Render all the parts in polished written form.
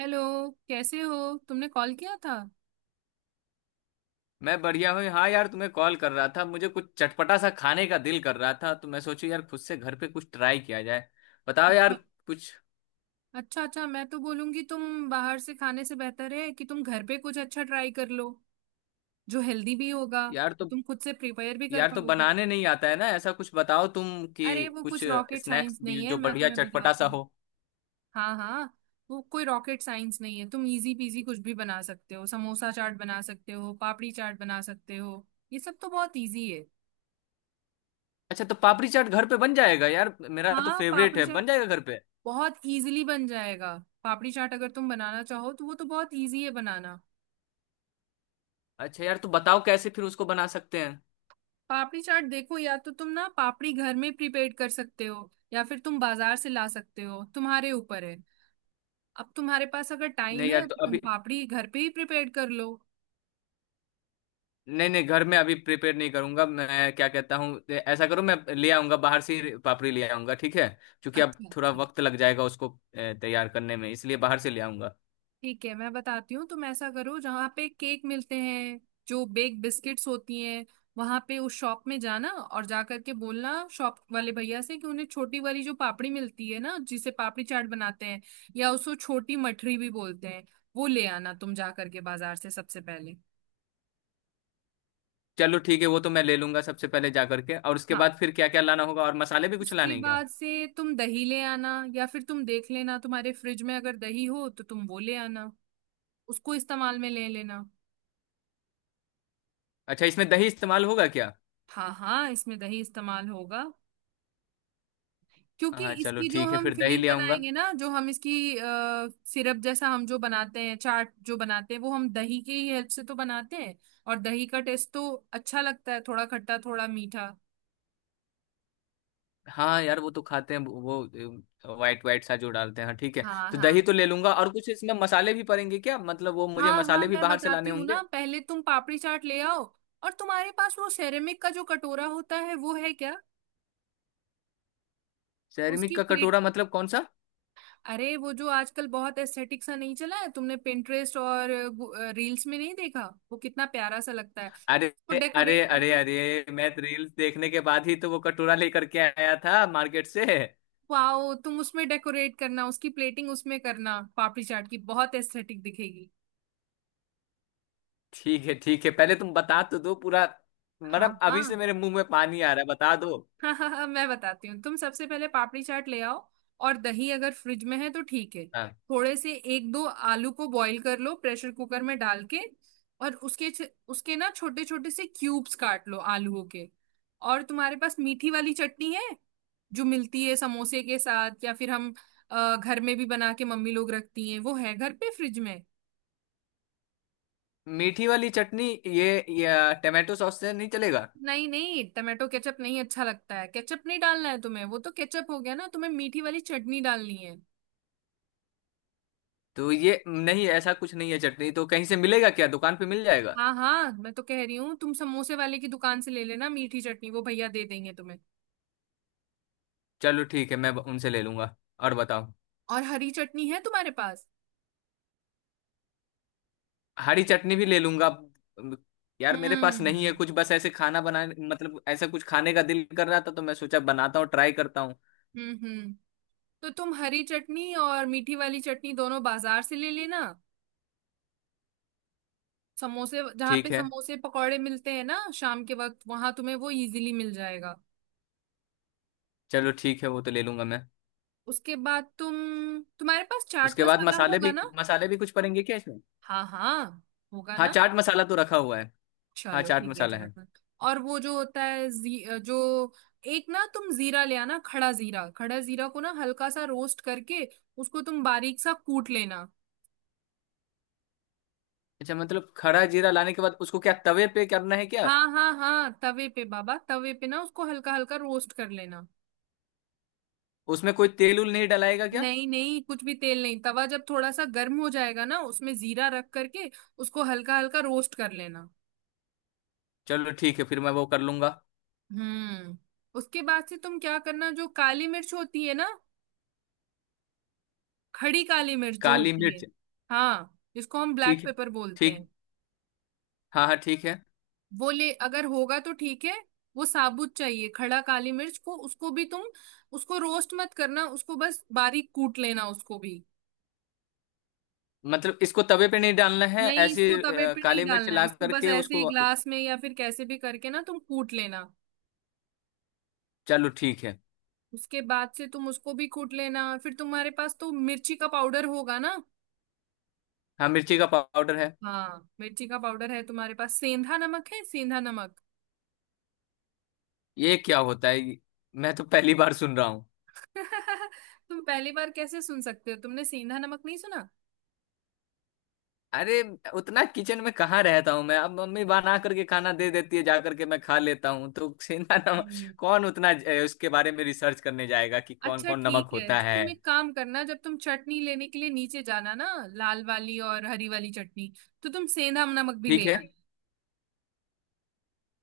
Hello. कैसे हो? तुमने कॉल किया था? मैं बढ़िया हूँ। हाँ यार, तुम्हें कॉल कर रहा था। मुझे कुछ चटपटा सा खाने का दिल कर रहा था, तो मैं सोचू यार खुद से घर पे कुछ ट्राई किया जाए। बताओ यार, अच्छा, कुछ। अच्छा। अच्छा, मैं तो बोलूंगी तुम बाहर से खाने से बेहतर है कि तुम घर पे कुछ अच्छा ट्राई कर लो, जो हेल्दी भी होगा, यार तो तुम खुद से प्रिपेयर भी कर यार तो पाओगे। बनाने नहीं आता है ना। ऐसा कुछ बताओ तुम कि अरे वो कुछ कुछ रॉकेट स्नैक्स साइंस भी नहीं है, जो मैं बढ़िया तुम्हें चटपटा बताती सा हूँ। हो। हाँ, हाँ। वो कोई रॉकेट साइंस नहीं है, तुम इजी पीजी कुछ भी बना सकते हो। समोसा चाट बना सकते हो, पापड़ी चाट बना सकते हो। ये सब तो बहुत इजी है। अच्छा, तो पापड़ी चाट घर पे बन जाएगा यार, मेरा तो हाँ, फेवरेट पापड़ी है, चाट बन जाएगा घर पे। बहुत इजीली बन जाएगा। पापड़ी चाट अगर तुम बनाना चाहो तो वो तो बहुत इजी है बनाना। अच्छा यार, तो बताओ कैसे फिर उसको बना सकते हैं। पापड़ी चाट देखो, या तो तुम ना पापड़ी घर में प्रिपेयर कर सकते हो या फिर तुम बाजार से ला सकते हो, तुम्हारे ऊपर है। अब तुम्हारे पास अगर टाइम नहीं यार, है तो तो तुम अभी पापड़ी घर पे ही प्रिपेयर कर लो। नहीं, नहीं, घर में अभी प्रिपेयर नहीं करूंगा। मैं क्या कहता हूँ, ऐसा करो, मैं ले आऊंगा बाहर से ही, पापड़ी ले आऊंगा, ठीक है। क्योंकि अब अच्छा, थोड़ा अच्छा, वक्त लग जाएगा उसको तैयार करने में, इसलिए बाहर से ले आऊंगा। ठीक है, मैं बताती हूँ। तुम ऐसा करो, जहाँ पे केक मिलते हैं, जो बेक बिस्किट्स होती हैं, वहां पे उस शॉप में जाना और जा करके बोलना शॉप वाले भैया से कि उन्हें छोटी वाली जो पापड़ी मिलती है ना जिसे पापड़ी चाट बनाते हैं, या उसको छोटी मठरी भी बोलते हैं, वो ले आना, तुम जा करके बाजार से सबसे पहले। चलो ठीक है, वो तो मैं ले लूंगा सबसे पहले जा करके। और उसके हाँ। बाद फिर क्या क्या लाना होगा? और मसाले भी कुछ उसके लाने हैं क्या? बाद से तुम दही ले आना, या फिर तुम देख लेना तुम्हारे फ्रिज में अगर दही हो तो तुम वो ले आना, उसको इस्तेमाल में ले लेना। अच्छा, इसमें दही इस्तेमाल होगा क्या? हाँ, हाँ, इसमें दही इस्तेमाल होगा। क्योंकि हाँ चलो इसकी जो ठीक है, हम फिर दही फिलिंग ले आऊंगा। बनाएंगे ना, जो हम इसकी सिरप जैसा हम जो बनाते हैं, चाट जो बनाते हैं, वो हम दही के ही हेल्प से तो बनाते हैं। और दही का टेस्ट तो अच्छा लगता है, थोड़ा खट्टा थोड़ा मीठा। हाँ यार, वो तो खाते हैं वो वाइट वाइट सा जो डालते हैं। हाँ ठीक है, हाँ, तो हाँ, दही तो ले लूंगा। और कुछ इसमें मसाले भी पड़ेंगे क्या? मतलब वो मुझे हाँ, हाँ, मसाले भी मैं बाहर से बताती लाने हूँ होंगे। ना। पहले तुम पापड़ी चाट ले आओ। और तुम्हारे पास वो सेरेमिक का जो कटोरा होता है, वो है क्या? सेरेमिक उसकी का कटोरा प्लेट। मतलब कौन सा? अरे वो जो आजकल बहुत एस्थेटिक सा नहीं चला है, तुमने पिंटरेस्ट और रील्स में नहीं देखा? वो कितना प्यारा सा लगता है अरे उसको अरे डेकोरेट अरे करके। अरे, मैं रील्स देखने के बाद ही तो वो कटोरा लेकर के आया था मार्केट से। वाओ, तुम उसमें डेकोरेट करना, उसकी प्लेटिंग उसमें करना, पापड़ी चाट की बहुत एस्थेटिक दिखेगी। ठीक है ठीक है, पहले तुम बता तो दो पूरा। हाँ, मतलब हाँ। अभी से मेरे मुंह में पानी आ रहा है, बता दो। हाँ, हाँ, हाँ, मैं बताती हूँ। तुम सबसे पहले पापड़ी चाट ले आओ। और दही अगर फ्रिज में है तो ठीक है। हाँ, थोड़े से 1-2 आलू को बॉईल कर लो प्रेशर कुकर में डाल के। और उसके उसके ना छोटे छोटे से क्यूब्स काट लो आलूओं के। और तुम्हारे पास मीठी वाली चटनी है, जो मिलती है समोसे के साथ, या फिर हम घर में भी बना के मम्मी लोग रखती हैं, वो है घर पे फ्रिज में? मीठी वाली चटनी ये टमाटो सॉस से नहीं चलेगा? नहीं, नहीं, टमाटो केचप नहीं अच्छा लगता है, केचप नहीं डालना है तुम्हें, वो तो केचप हो गया ना, तुम्हें मीठी वाली चटनी डालनी है। तो ये नहीं, ऐसा कुछ नहीं है? चटनी तो कहीं से मिलेगा क्या, दुकान पे मिल जाएगा? हाँ, हाँ, मैं तो कह रही हूँ तुम समोसे वाले की दुकान से ले लेना मीठी चटनी, वो भैया दे देंगे तुम्हें। चलो ठीक है, मैं उनसे ले लूंगा। और बताओ। और हरी चटनी है तुम्हारे पास? हरी चटनी भी ले लूंगा। अम, यार मेरे पास नहीं है हम्म कुछ, बस ऐसे खाना बनाने मतलब ऐसा कुछ खाने का दिल कर रहा था, तो मैं सोचा बनाता हूँ, ट्राई करता हूँ। हम्म हम्म तो तुम हरी चटनी और मीठी वाली चटनी दोनों बाजार से ले लेना। समोसे, जहाँ पे ठीक है। समोसे पकौड़े मिलते हैं ना शाम के वक्त, वहां तुम्हें वो इजीली मिल जाएगा। चलो ठीक है, वो तो ले लूंगा मैं। उसके बाद तुम, तुम्हारे पास चाट उसके बाद मसाला मसाले होगा भी ना? मसाले भी कुछ पड़ेंगे क्या इसमें? हाँ, हाँ, होगा हाँ, ना। चाट मसाला तो रखा हुआ है। हाँ, चलो चाट ठीक है, मसाला है। चाट मत और वो जो होता है जो, एक ना तुम जीरा ले आना, खड़ा जीरा, खड़ा जीरा को ना हल्का सा रोस्ट करके उसको तुम बारीक सा कूट लेना। अच्छा, मतलब खड़ा जीरा लाने के बाद उसको क्या तवे पे करना है क्या? हाँ, हाँ, हाँ, तवे पे बाबा, तवे पे ना उसको हल्का हल्का रोस्ट कर लेना। उसमें कोई तेल उल नहीं डलाएगा क्या? नहीं, नहीं, कुछ भी तेल नहीं, तवा जब थोड़ा सा गर्म हो जाएगा ना उसमें जीरा रख करके उसको हल्का हल्का रोस्ट कर लेना। चलो ठीक है, फिर मैं वो कर लूंगा। हम्म उसके बाद से तुम क्या करना, जो काली मिर्च होती है ना, खड़ी काली मिर्च जो काली होती है, मिर्च। हाँ, जिसको हम ब्लैक ठीक है। पेपर बोलते हैं, ठीक। हाँ हाँ, ठीक है। वो ले अगर होगा तो ठीक है। वो साबुत चाहिए, खड़ा काली मिर्च को, उसको भी तुम, उसको रोस्ट मत करना, उसको बस बारीक कूट लेना उसको भी। मतलब इसको तवे पे नहीं डालना है, नहीं, ऐसी इसको तवे पे नहीं काली मिर्च डालना है, ला इसको बस करके ऐसे ही उसको। ग्लास में या फिर कैसे भी करके ना तुम कूट लेना। चलो ठीक है। उसके बाद से तुम उसको भी कूट लेना। फिर तुम्हारे पास तो मिर्ची का पाउडर होगा ना? हाँ, मिर्ची का पाउडर है। हाँ, मिर्ची का पाउडर है तुम्हारे पास, सेंधा नमक है? सेंधा नमक। ये क्या होता है मैं तो पहली बार सुन रहा हूँ। तुम पहली बार कैसे सुन सकते हो, तुमने सेंधा नमक नहीं सुना? अरे, उतना किचन में कहाँ रहता हूँ मैं। अब मम्मी बना करके खाना दे देती है, जा करके मैं खा लेता हूँ, तो सेंधा नमक। हम्म कौन उतना उसके बारे में रिसर्च करने जाएगा कि कौन अच्छा कौन ठीक नमक है, होता तो है। तुम एक काम करना, जब तुम चटनी लेने के लिए नीचे जाना ना, लाल वाली और हरी वाली चटनी, तो तुम सेंधा नमक भी ठीक ले है, आना।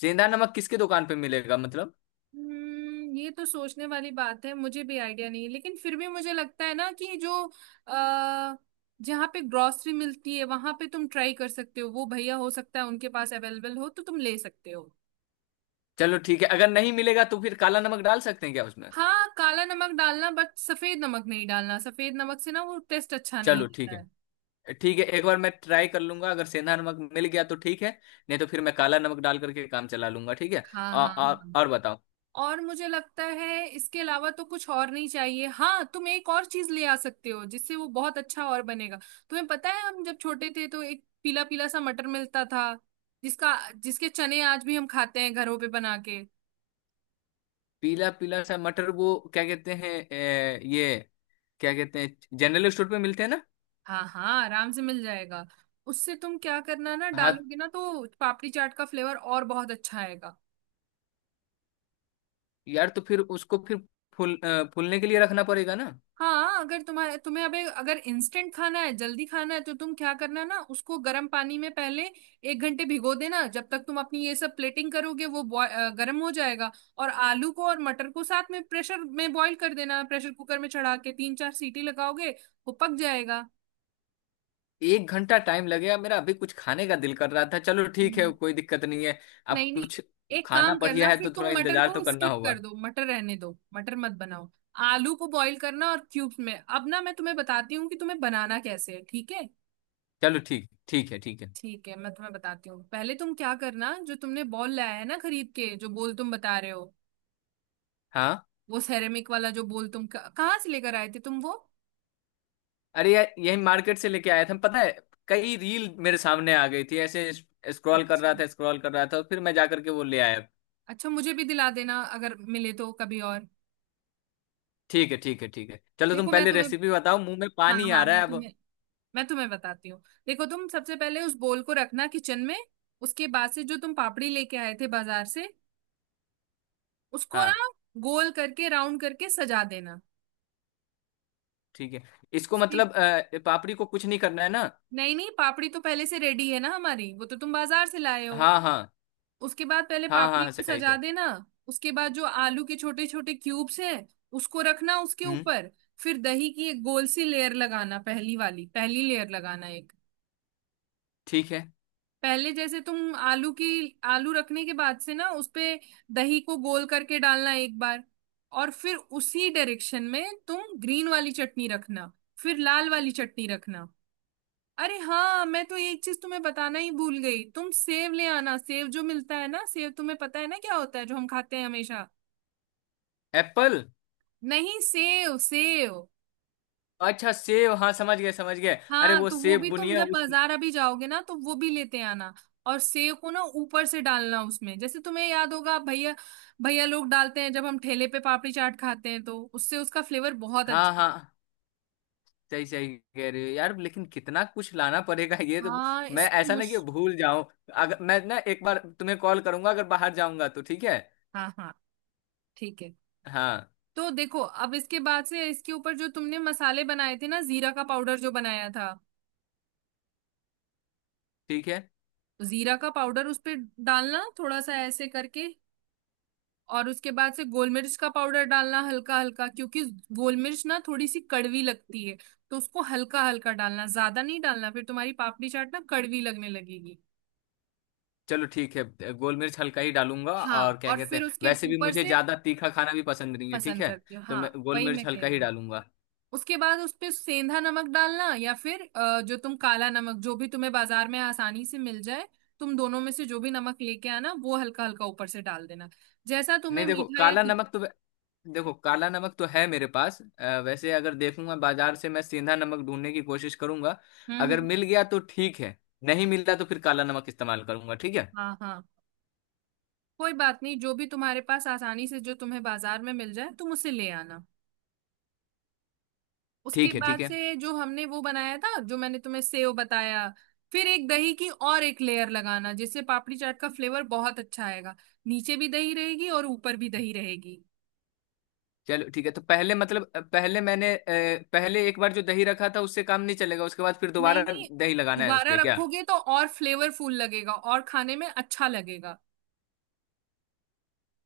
सेंधा नमक किसके दुकान पे मिलेगा मतलब? ये तो सोचने वाली बात है, मुझे भी आइडिया नहीं है, लेकिन फिर भी मुझे लगता है ना कि जो अः जहाँ पे ग्रोसरी मिलती है वहां पे तुम ट्राई कर सकते हो, वो भैया हो सकता है उनके पास अवेलेबल हो, तो तुम ले सकते हो। चलो ठीक है, अगर नहीं मिलेगा तो फिर काला नमक डाल सकते हैं क्या उसमें? हाँ, काला नमक डालना बट सफेद नमक नहीं डालना, सफेद नमक से ना वो टेस्ट अच्छा नहीं चलो ठीक रहता है। है। ठीक है, एक बार मैं ट्राई कर लूंगा, अगर सेंधा नमक मिल गया तो ठीक है। नहीं तो फिर मैं काला नमक डाल करके काम चला लूंगा, ठीक है। हाँ, आ, हाँ, आ, हाँ। और बताओ। और मुझे लगता है इसके अलावा तो कुछ और नहीं चाहिए। हाँ, तुम एक और चीज ले आ सकते हो जिससे वो बहुत अच्छा और बनेगा। तुम्हें पता है, हम जब छोटे थे तो एक पीला पीला सा मटर मिलता था, जिसका, जिसके चने आज भी हम खाते हैं घरों पे बना के। पीला पीला सा मटर वो क्या कहते हैं, ये क्या कहते हैं, जनरल स्टोर पे मिलते हैं ना? हाँ, हाँ, आराम से मिल जाएगा। उससे तुम क्या करना ना, हाँ डालोगे ना तो पापड़ी चाट का फ्लेवर और बहुत अच्छा आएगा। यार, तो फिर उसको फिर फूलने के लिए रखना पड़ेगा ना? हाँ, अगर तुम्हारे तुम्हें अबे अगर इंस्टेंट खाना है, जल्दी खाना है, तो तुम क्या करना ना, उसको गर्म पानी में पहले 1 घंटे भिगो देना, जब तक तुम अपनी ये सब प्लेटिंग करोगे वो गर्म हो जाएगा। और आलू को और मटर को साथ में प्रेशर में बॉईल कर देना, प्रेशर कुकर में चढ़ा के 3-4 सीटी लगाओगे वो पक जाएगा। एक घंटा टाइम लगेगा? मेरा अभी कुछ खाने का दिल कर रहा था। चलो ठीक है, हम्म कोई दिक्कत नहीं है। अब नहीं, नहीं, कुछ एक खाना काम बढ़िया करना है फिर, तो थोड़ा तुम मटर इंतजार को तो करना स्किप कर होगा। दो, मटर रहने दो, मटर मत बनाओ। आलू को बॉईल करना और क्यूब्स में। अब ना मैं तुम्हें बताती हूँ कि तुम्हें बनाना कैसे है, ठीक है? चलो ठीक, ठीक है, ठीक है। ठीक है मैं तुम्हें बताती हूँ, पहले तुम क्या करना, जो तुमने बॉल लाया है ना खरीद के, जो बॉल तुम बता रहे हो, हाँ। वो सेरेमिक वाला जो बॉल, तुम कहाँ से लेकर आए थे तुम वो? अरे यार, यही मार्केट से लेके आया था, पता है। कई रील मेरे सामने आ गई थी ऐसे। स्क्रॉल कर अच्छा, रहा था, स्क्रॉल कर रहा था, और फिर मैं जा करके वो ले आया। अच्छा, मुझे भी दिला देना अगर मिले तो कभी। और ठीक है ठीक है ठीक है। चलो, तुम देखो मैं पहले तुम्हें, रेसिपी बताओ, मुंह में हाँ, पानी आ हाँ, रहा है मैं अब। तुम्हें मैं तुम्हें बताती हूँ। देखो तुम सबसे पहले उस बॉल को रखना किचन में। उसके बाद से जो तुम पापड़ी लेके आए थे बाजार से, उसको हाँ ना गोल करके, राउंड करके सजा देना। ठीक है। इसको उसकी, मतलब पापड़ी को कुछ नहीं करना है ना? नहीं, नहीं, पापड़ी तो पहले से रेडी है ना हमारी, वो तो तुम बाजार से लाए हो। हाँ हाँ उसके बाद पहले हाँ हाँ पापड़ी हाँ, को सही सजा सही। देना। उसके बाद जो आलू के छोटे छोटे क्यूब्स हैं, उसको रखना उसके हम्म, ऊपर। फिर दही की एक गोल सी लेयर लगाना, पहली वाली, पहली लेयर लगाना एक। ठीक है। पहले जैसे तुम आलू की, आलू रखने के बाद से ना उसपे दही को गोल करके डालना एक बार। और फिर उसी डायरेक्शन में तुम ग्रीन वाली चटनी रखना। फिर लाल वाली चटनी रखना। अरे हाँ, मैं तो एक चीज तुम्हें बताना ही भूल गई, तुम सेव ले आना, सेव जो मिलता है ना, सेव, तुम्हें पता है ना क्या होता है, जो हम खाते हैं हमेशा। एप्पल। नहीं, सेव, सेव। अच्छा, सेब, हाँ समझ गए समझ गए। अरे हाँ, वो तो वो सेब भी तुम बुनिया जब उस। बाजार अभी जाओगे ना, तो वो भी लेते आना। और सेव को ना ऊपर से डालना उसमें, जैसे तुम्हें याद होगा भैया, भैया लोग डालते हैं जब हम ठेले पे पापड़ी चाट खाते हैं, तो उससे उसका फ्लेवर बहुत हाँ अच्छा। हाँ, सही सही कह रहे हो यार, लेकिन कितना कुछ लाना पड़ेगा ये तो। हाँ, मैं इसमें ऐसा ना मुश, कि भूल जाऊं। अगर मैं ना एक बार तुम्हें कॉल करूंगा अगर बाहर जाऊंगा तो ठीक है। हाँ, हाँ, ठीक है। हाँ। तो देखो अब इसके बाद से, इसके ऊपर जो तुमने मसाले बनाए थे ना, जीरा का पाउडर जो बनाया था, ठीक है। जीरा का पाउडर उस पे डालना थोड़ा सा ऐसे करके। और उसके बाद से गोल मिर्च का पाउडर डालना हल्का हल्का, क्योंकि गोल मिर्च ना थोड़ी सी कड़वी लगती है, तो उसको हल्का हल्का डालना, ज्यादा नहीं डालना, फिर तुम्हारी पापड़ी चाट ना कड़वी लगने लगेगी। चलो ठीक है, गोल मिर्च हल्का ही डालूंगा। हाँ, और क्या और कहते फिर हैं, उसके वैसे भी ऊपर मुझे से, ज्यादा तीखा खाना भी पसंद नहीं है, ठीक पसंद है। करती हो तो हाँ, मैं गोल वही मिर्च मैं हल्का कह ही रही हूँ। डालूंगा। उसके बाद उस पे सेंधा नमक डालना, या फिर जो तुम काला नमक, जो भी तुम्हें बाजार में आसानी से मिल जाए, तुम दोनों में से जो भी नमक लेके आना वो हल्का हल्का ऊपर से डाल देना, जैसा नहीं, तुम्हें मीठा या तीखा। देखो काला नमक तो है मेरे पास, वैसे अगर देखूंगा बाजार से, मैं सीधा नमक ढूंढने की कोशिश करूंगा। हम्म, अगर मिल गया तो ठीक है। नहीं मिला तो फिर काला नमक इस्तेमाल करूंगा, ठीक है। हाँ, हाँ, कोई बात नहीं, जो भी तुम्हारे पास आसानी से, जो तुम्हें बाजार में मिल जाए तुम उसे ले आना। उसके ठीक है बाद ठीक है से जो हमने वो बनाया था, जो मैंने तुम्हें सेव बताया, फिर एक दही की और एक लेयर लगाना, जिससे पापड़ी चाट का फ्लेवर बहुत अच्छा आएगा। नीचे भी दही रहेगी और ऊपर भी दही रहेगी। चलो ठीक है। तो पहले मतलब अ, पहले मैंने अ, पहले एक बार जो दही रखा था उससे काम नहीं चलेगा? उसके बाद फिर नहीं, दोबारा नहीं, दही लगाना है उस दोबारा पे क्या? रखोगे तो और फ्लेवरफुल लगेगा और खाने में अच्छा लगेगा।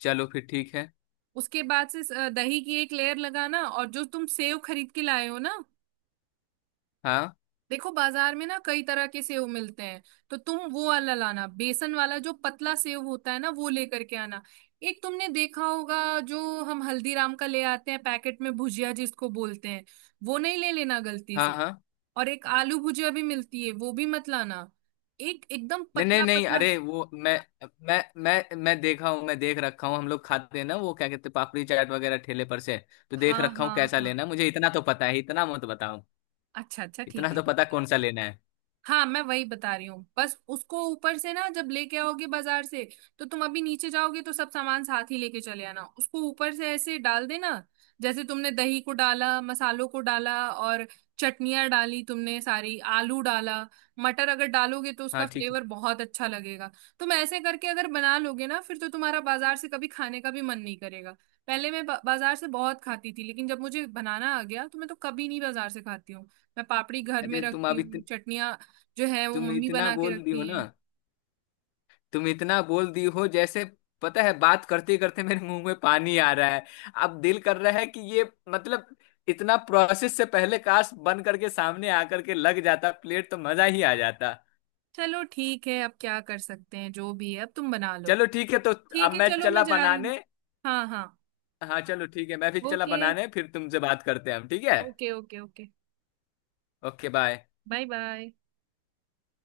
चलो फिर ठीक है। उसके बाद से दही की एक लेयर लगाना। और जो तुम सेव खरीद के लाए हो ना, हाँ देखो बाजार में ना कई तरह के सेव मिलते हैं, तो तुम वो वाला लाना, बेसन वाला जो पतला सेव होता है ना, वो लेकर के आना। एक तुमने देखा होगा, जो हम हल्दीराम का ले आते हैं पैकेट में, भुजिया जिसको बोलते हैं, वो नहीं ले लेना गलती हाँ से। हाँ। और एक आलू भुजिया भी मिलती है, वो भी मत लाना। एक एकदम नहीं नहीं पतला नहीं, पतला। अरे वो मैं देखा हूँ, मैं देख रखा हूँ। हम लोग खाते हैं ना वो क्या कहते हैं, पापड़ी चाट वगैरह ठेले पर से। तो देख हाँ, रखा हूँ हाँ, कैसा हाँ। लेना है, मुझे इतना तो पता है, इतना मत बताओ। अच्छा, अच्छा, ठीक इतना है, तो ठीक पता है। कौन सा लेना है। हाँ, मैं वही बता रही हूँ, बस उसको ऊपर से ना जब लेके आओगे बाजार से, तो तुम अभी नीचे जाओगे तो सब सामान साथ ही लेके चले आना, उसको ऊपर से ऐसे डाल देना। जैसे तुमने दही को डाला, मसालों को डाला, और चटनियाँ डाली तुमने सारी, आलू डाला, मटर अगर डालोगे तो हाँ उसका ठीक है। फ्लेवर बहुत अच्छा लगेगा। तुम ऐसे करके अगर बना लोगे ना, फिर तो तुम्हारा बाजार से कभी खाने का भी मन नहीं करेगा। पहले मैं बाजार से बहुत खाती थी, लेकिन जब मुझे बनाना आ गया तो मैं तो कभी नहीं बाजार से खाती हूँ। मैं पापड़ी घर में अरे तुम रखती अभी, हूँ, चटनियाँ जो है वो तुम मम्मी इतना बना के बोल दी हो रखती ना, हैं। तुम इतना बोल दी हो जैसे। पता है, बात करते करते मेरे मुंह में पानी आ रहा है। अब दिल कर रहा है कि ये, मतलब इतना प्रोसेस से पहले काश बन करके सामने आकर के लग जाता प्लेट, तो मजा ही आ जाता। चलो ठीक है, अब क्या कर सकते हैं, जो भी है अब तुम बना लो। चलो ठीक है, तो अब ठीक है, मैं चलो मैं चला जा रही हूँ। बनाने। हाँ, हाँ। हाँ चलो ठीक है, मैं भी चला ओके, बनाने। फिर तुमसे बात करते हैं हम, ठीक है। Okay, okay. Okay, okay, bye. Bye. Bye,